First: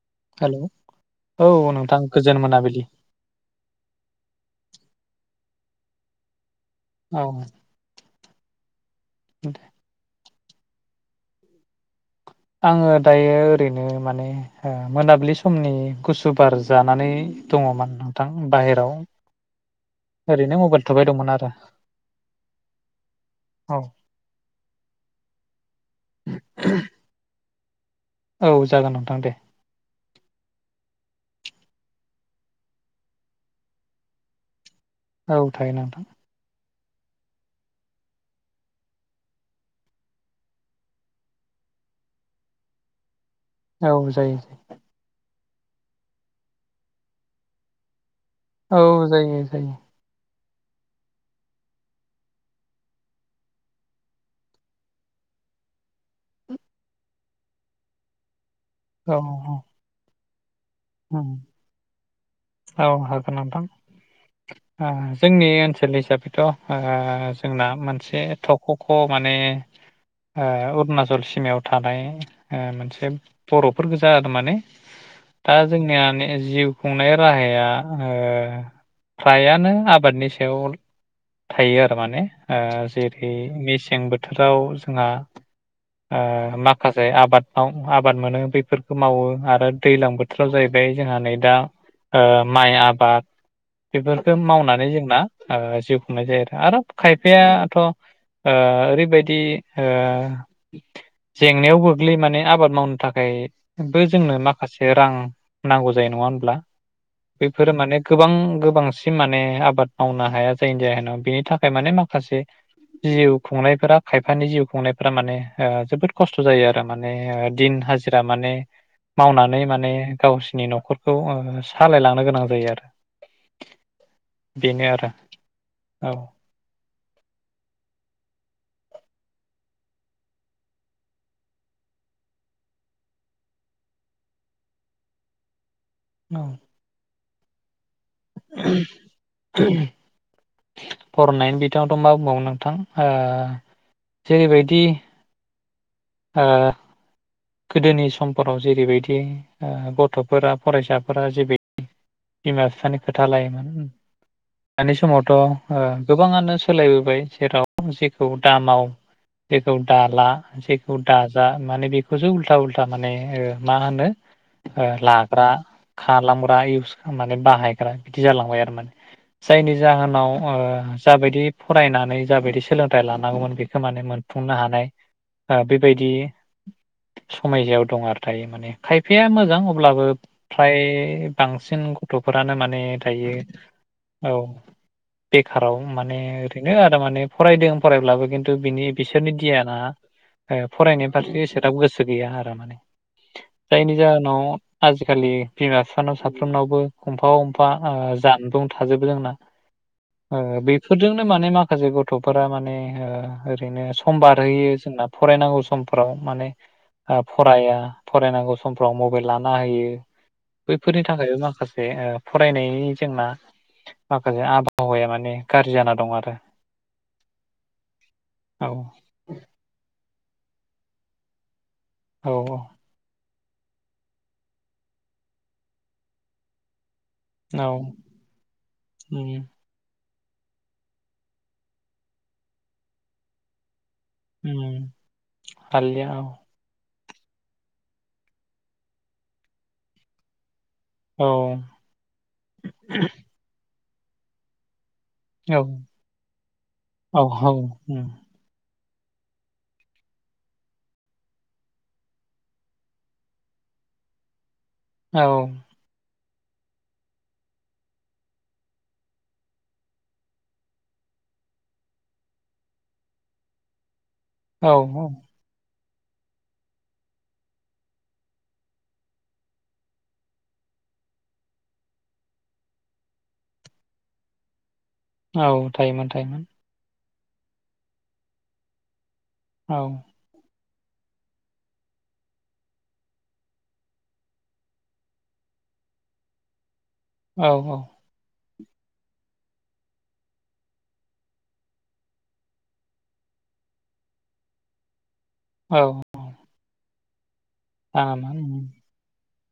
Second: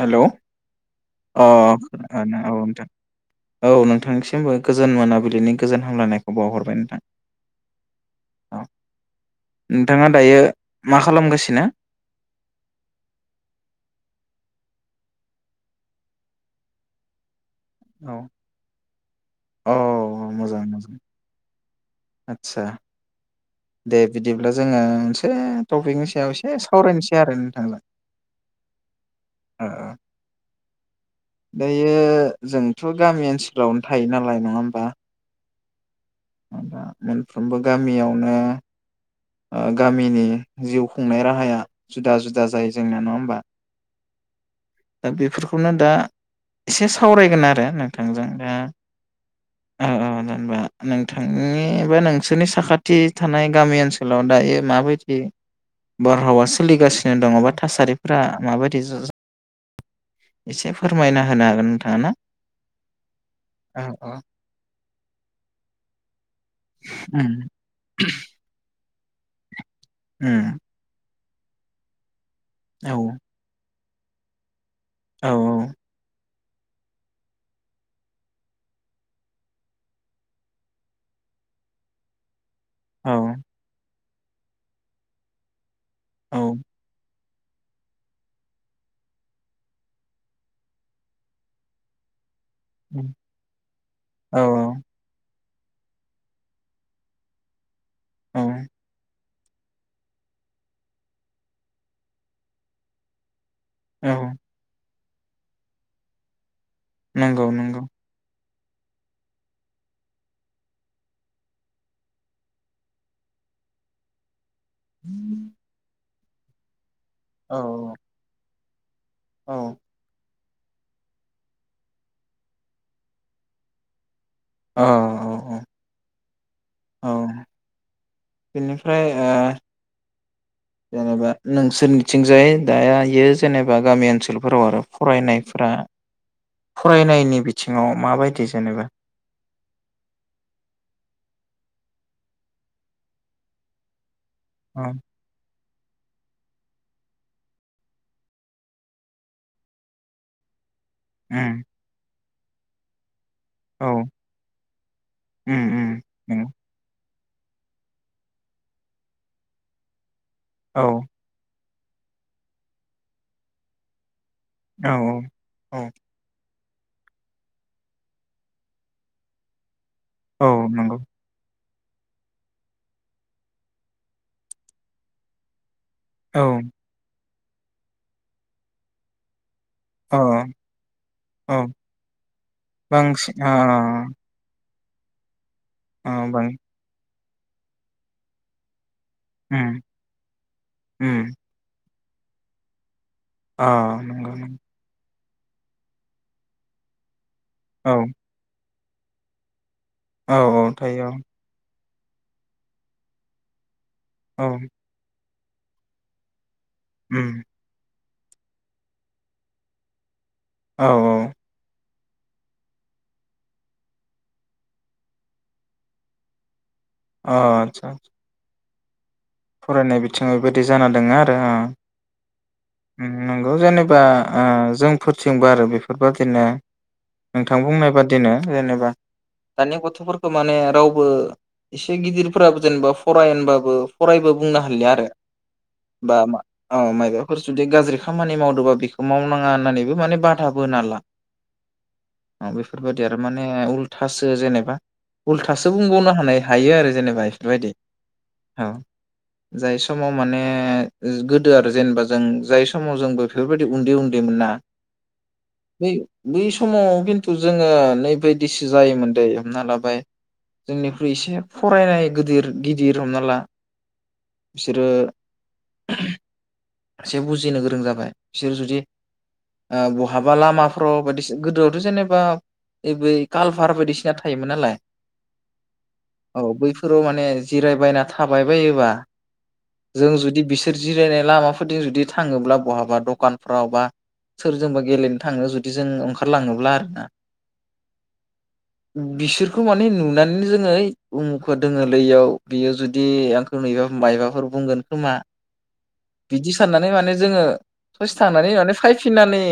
Hello अ' ओ औ नोंथां औ गोजोन मोनाबिलि नोंथां औ नोंथांनिसिमबो गोज जोन मोनाबिलिनि गोजोन हामलायनायखौ बावहर बाय नोंथां औ औ नोंथाङा दायो मा खालामगासिनो? आङो दायो ओरैनो माने ओ मोनाबिलि समनि गुसु बार जानानै दङमोन औ नोंथां बायह्राव औ ओरैनो मोजां मबाइल मोजां थुबाय दंमोन आरो। आदसा औ दे बिदिब्ला जोङो मोनसे टपिकनि सायाव एसे सावरायनोसै आरो उम [unintelligible] औ जागोन नोंथां दे। दायो जोंथ' गामि ओनसोलावनो थायो नालाय नङा होमबा? औ थायो नोंथां। दा मोनफ्रोमबो गामियावनो ओ गामिनि जिउ खुंनाय राहाया जुदा जुदा जायो जोंना नङा होमबा? औ जायो जायो। खौनो दा एसे सावरायगोन आरो नों औ जायो जायो। होमबा नोंथांनि बा नोंसोरनि साखाथि थानाय गामि ओनसोल लाव दायो माबायदि बार हावा सोलिगासिनो दङ बा थासारिफोरा माबाय औ औ फोरमायना होनो हागोन नोंथाङा ना? औ औ हागोन नोंथां औ औ ओ जोंनि ओनसोल हिसाबै थ' ओ उम जोंना मोनसे थख' ख' माने ओ उम अरुणाचल सि मायाव थानाय ओ औ मोनसे बरफ फोर गोजा आरो माने औ दा जोंनिया जिउ खुंनाय राहाया ओ फ्रायानो आबादनि सायाव थायो आरो माने ओ औ जेरै मेसें बो थोराव जोंहा औ ओ माखासे आबाद आव आबाद मोनो बेफोरखौ मावो आरो दैलां बो थोराव जाहैबाय जोंहा नै दा ओ माइ आबाद बेफोरखौ औ मावनानै जोंना जिउ खुंनाय जायो आरो आरो खायफायाथ आ औ ओरैबायदि बि जेंनायाव गोग्लै माने आबाद मावनो थाखाय बो औ जोंनो माखासे रां नांगौ जायो नङा होनब्ला। नंगौ बेफोरो नंगौ माने गोबां बांसिन माने आबाद मावनो हाया जायनि जाहोनाव बिनि थाखाय माने माखासे जिउ खुंनायफोरा खायफानि जिउ खांनायफ्रा माने जोबोद खस्थ जायो आरो। माने औ दिन हाजिरा माने मावनानै औ माने गावसोरनि न'खरखौ सालाय लांनो गोनां जायो आरो । औ बेनो आरो औ औ औ बेनिफ्राय ओ जेनेबा नोंसोरनिथिंजाय दायो जेनेबा गामि ओनसोलफोराव आरो फरायनायफोरा औ फरायनायनि सिङाव माबायदि जेनेबा? फरायनायनि बिथिङावथ मा बुंबावो नोंथां आ जेरै बायदि औ आ गोदोनि समफोराव जेरैबायदि गथ'फोरा फरायसाफोरा जेबे उम बिमा बिफानि खोथ थालायोमोन औ दानि समावथ' उम उम नंगौ गोबाङानो सोलायबोबाय। जेराव जेखौ दामाव जेखौ दाला औ जेखौ दाजा माने बेखौसो उल्था उल्था माने ओ मा होनो ओ औ लाग्रा औ खालमो बायिस माने बाहायग्रा बिदि जालांबाय आरो माने जायनि जाहोनाव औ ओ नंगौ जाबायदि फरायनानै जाबायदि सोलोंथाइ लानांगौमोन बेखौ माने मोनफुंनो हानाय ओ बेब बैदि औ समायसायाव दं आरो दायो माने खायफाया मोजां अब्लाबो अ फ्राय बां औ बांसिन गथ'फोरानो माने थायो बांसिन अ औ बेखाराव अ माने बां ओरैनो आरो माने फरायदों फरायब्लाबो खिन्थु बिनि, बिसोरनि दियाना उम ओ फरायनाय उम फारसे एसेदाब गोस गोसो गैया आरो माने अ जायनि नंगौ जाहोनाव नंगौ आजि खालि बिमा फिफानाव साफ्रोमनावबो खमफाव फा ओ औ जानबुं थाजोबो जोंना औ ओ औ थायो बेफोरजोंनो औ माने मा फाजे गथ'फोरा माने ओरैनो हम औ बारहोयो जोंनाब फरायनांगौ समफोराव माने आ उम फराया फरायनांगौ समफ्राव मबाइल लाना होयो, औ फोरनि थाखायबो माखास बे ओ फरायनायनि जोंना माखासे आबहावाया माने गाज्रि जाना दं आरो आ आदसा औ फरायनाय बिथिङाव बेबायदि जाना दङ आरो आ औ औ नंगौ जेनेबा ओ जोंफोरथिंबो आरो बेफोरबादिनो, औ नोंथां बुंनाय बादिनो जेनेबा उम दानि गथ'फोर खो माने रावबो एसे गिदिरफोराबो जेनेबा फराय होनबाबो, फरायबो बुंनो उम हालिया आरो हालिया औ बा मा अ मानोबा, फोर जुदि गाज्रि खामानि मावदोंबा बेखौ मावनाङा होन्नानैबो माने बादा बोना ला औ बेफोरबायदि आरो माने उल थासो जेनेबा औ उल्थासो बुंबावनो हानाय हायो आरो औ जेनेबा बेफोरबायदि उम औ जाय समाव माने गोदो आरो जेनेबा जों जाय समाव जोंबो बेफोरबायदि उन्दै उन्दै मोना, औ बै बै समाव खिन्थु जोङो नै बिदिसो जायोमोन दै हमना लाबाय जोंनिख्रुइ एसे फरायनाय गिदिर गिदिर हमना ला औ बिसोरो [unintelligible] एसे बुजिनो गोरों जाबाय बिसोर जुदि ओ बहाबा लामाफ्राव बायदिना गोदोआवथ जेनेबा बै कालभार बायदिसिना थायोमोन नालाय। औ थायोमोन थायोमोन। ने जिरायबायना थाबाय बायोबा। औ जों जुदि बिसोर सोरजिलायनाय लामा। [unintelligible] जुदि थाङोब्ला बहाबा दखानफ्राव बा सोरजोंबा गेलेनो थाङो जुदि जों ओंखारलाङोब्ला आरो ना औ औ। बिसोरखौ माने नुनानैनो जोङो उमुखौ दोङोलै इयाव बियो जुदि आंखौ नुयो मायबाफोर बुंगोन खोमा औ। बिदि साननानै माने जोङो। ससे नाङामोन थांनानै माने फायफिननानै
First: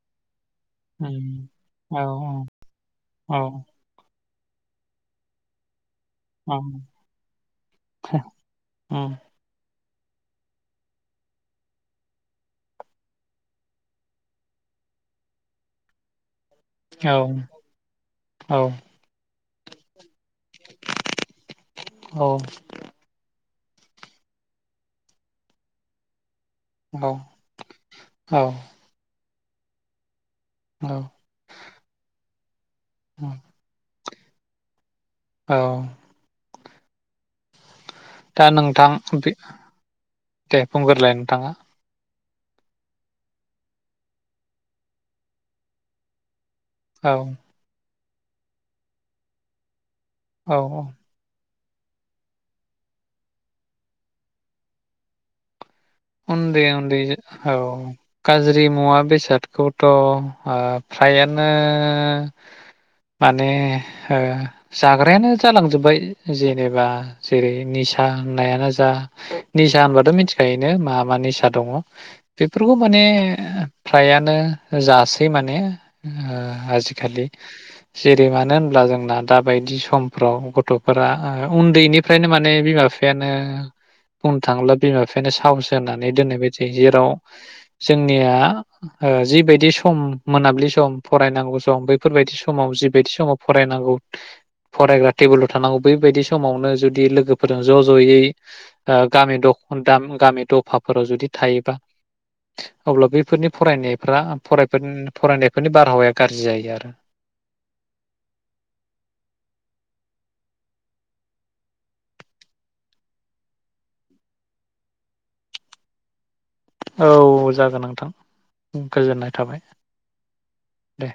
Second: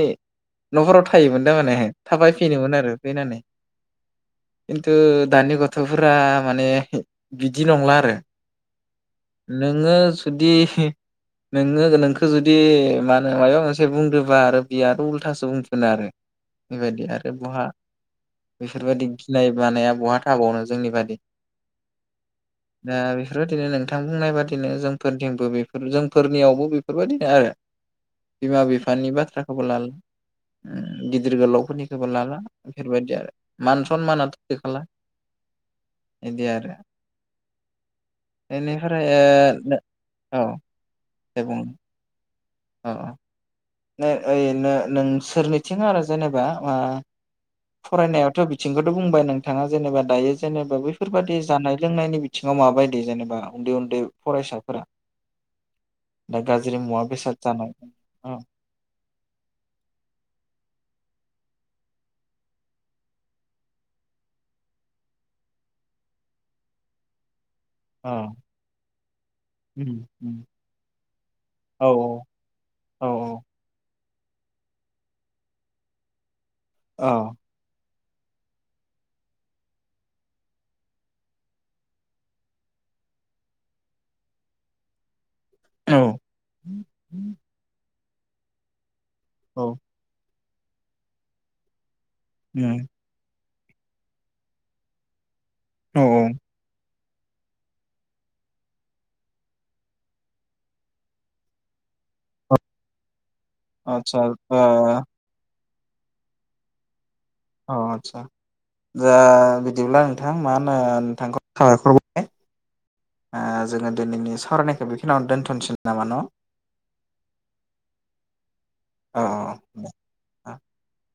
[inaudible] नखराव उम थायोमोन थारमाने औ थाबाय फिनोमोन आरो फैनानै। औ खिन्थु दानि गथ गथफोरा औ माने उम बिदि नंला औ आरो। नों [unintelligible] जुदि नोङो नोंखौ जुदि मा होनो मायबा मोनसे बुंदोंबा आरो बिराद उल्थासो बुंफिनो आरो। बेबायदि आरो बहा बेफोरबायदि गिनाय मानाया बहा थाबावनो जोंनि बादि औ दा बेफोरबाय नोंथां बुंनाय बादिनो जोंफोरथिंबो बेफोरजों फोरनियाव। औ बेफोरबायदिनो आरो औ बिमा बिफानि बाथ्रा। खब लाल गिदिर गोलावफोरनिखौबो लाला। बेफोरबायदि आरो मान सनमानाथ गैखाला। औ एदि आरो। दा नोंथां बेनिफ्राय बि ओ औ दे बुंग्रोलाय। दे नोंथाङा बुं। अ अ। ओ ओरैनो नोंसोरनिथिं आरो जेनेबा ओ औ फरायनायावथ बिथिंखौथ बुंबाय नोंथांङा जेनेबा। दायो औ जेनेबा बैफोरबादि जानाय लोंनायनि बिथिङाव माबायदि जेनेबा उन्दै उन्दै फरायसाफोरा दा उन्दै गाज्रि उन्दै मुवा बेसाद औ जानाय औ गाज्रि मुवा बेसादखौथ ओ फ्रायानो माने ओ जाग्रायानो जालांजोब्बाय जेनेबा जेरै निसा औ होननायानो जा निसा उम होनबाथ उम मिथिखायो यो मा मा निसा दङ औ बेफोरखौ माने औ फ्रायानो जासै माने औ आजिखालि औ जेरै मानो होनब्ला जोंना दाबायदि समफ्राव गथफोरा उन्दैनिफ्रायनो माने बिमा बिफायानो बुंनो थाङोब्ला बिमा फेनेस थाव औ सेरनानै दोननाय बायदि जायो जेराव जोंनिया ओ जिबायदि औ सम मोनाब्लि सम फरायनांगौ सम बै फोरबायदि समाव उम जिबायदि समाव फरायनांगौ फरायग्रा टेबोल थानांगौ औ बेैबायदि औ समावनो जुदि लो लोगोफोरा ज जयै ओ गामिनि दख गाम गामि दफाफोराव जुदि थायोबा अब्ला बेफोरनि फरायनायफ्रा आतसा ओ फरायफेन फरायनाय बेफोरनि बारहावाया गाज्रि जायो आरो अ आतसा जा बिदिब्ला नोंथां मा होनो नोंथांखौ साबायखर बावबाय ओ जोंङो दिनैनि सावरायनायखौ बेखिनियावनो दोन्थसै नामा न औ जागोन नोंथां औ गोजोननाय थाबाय दे ओ दे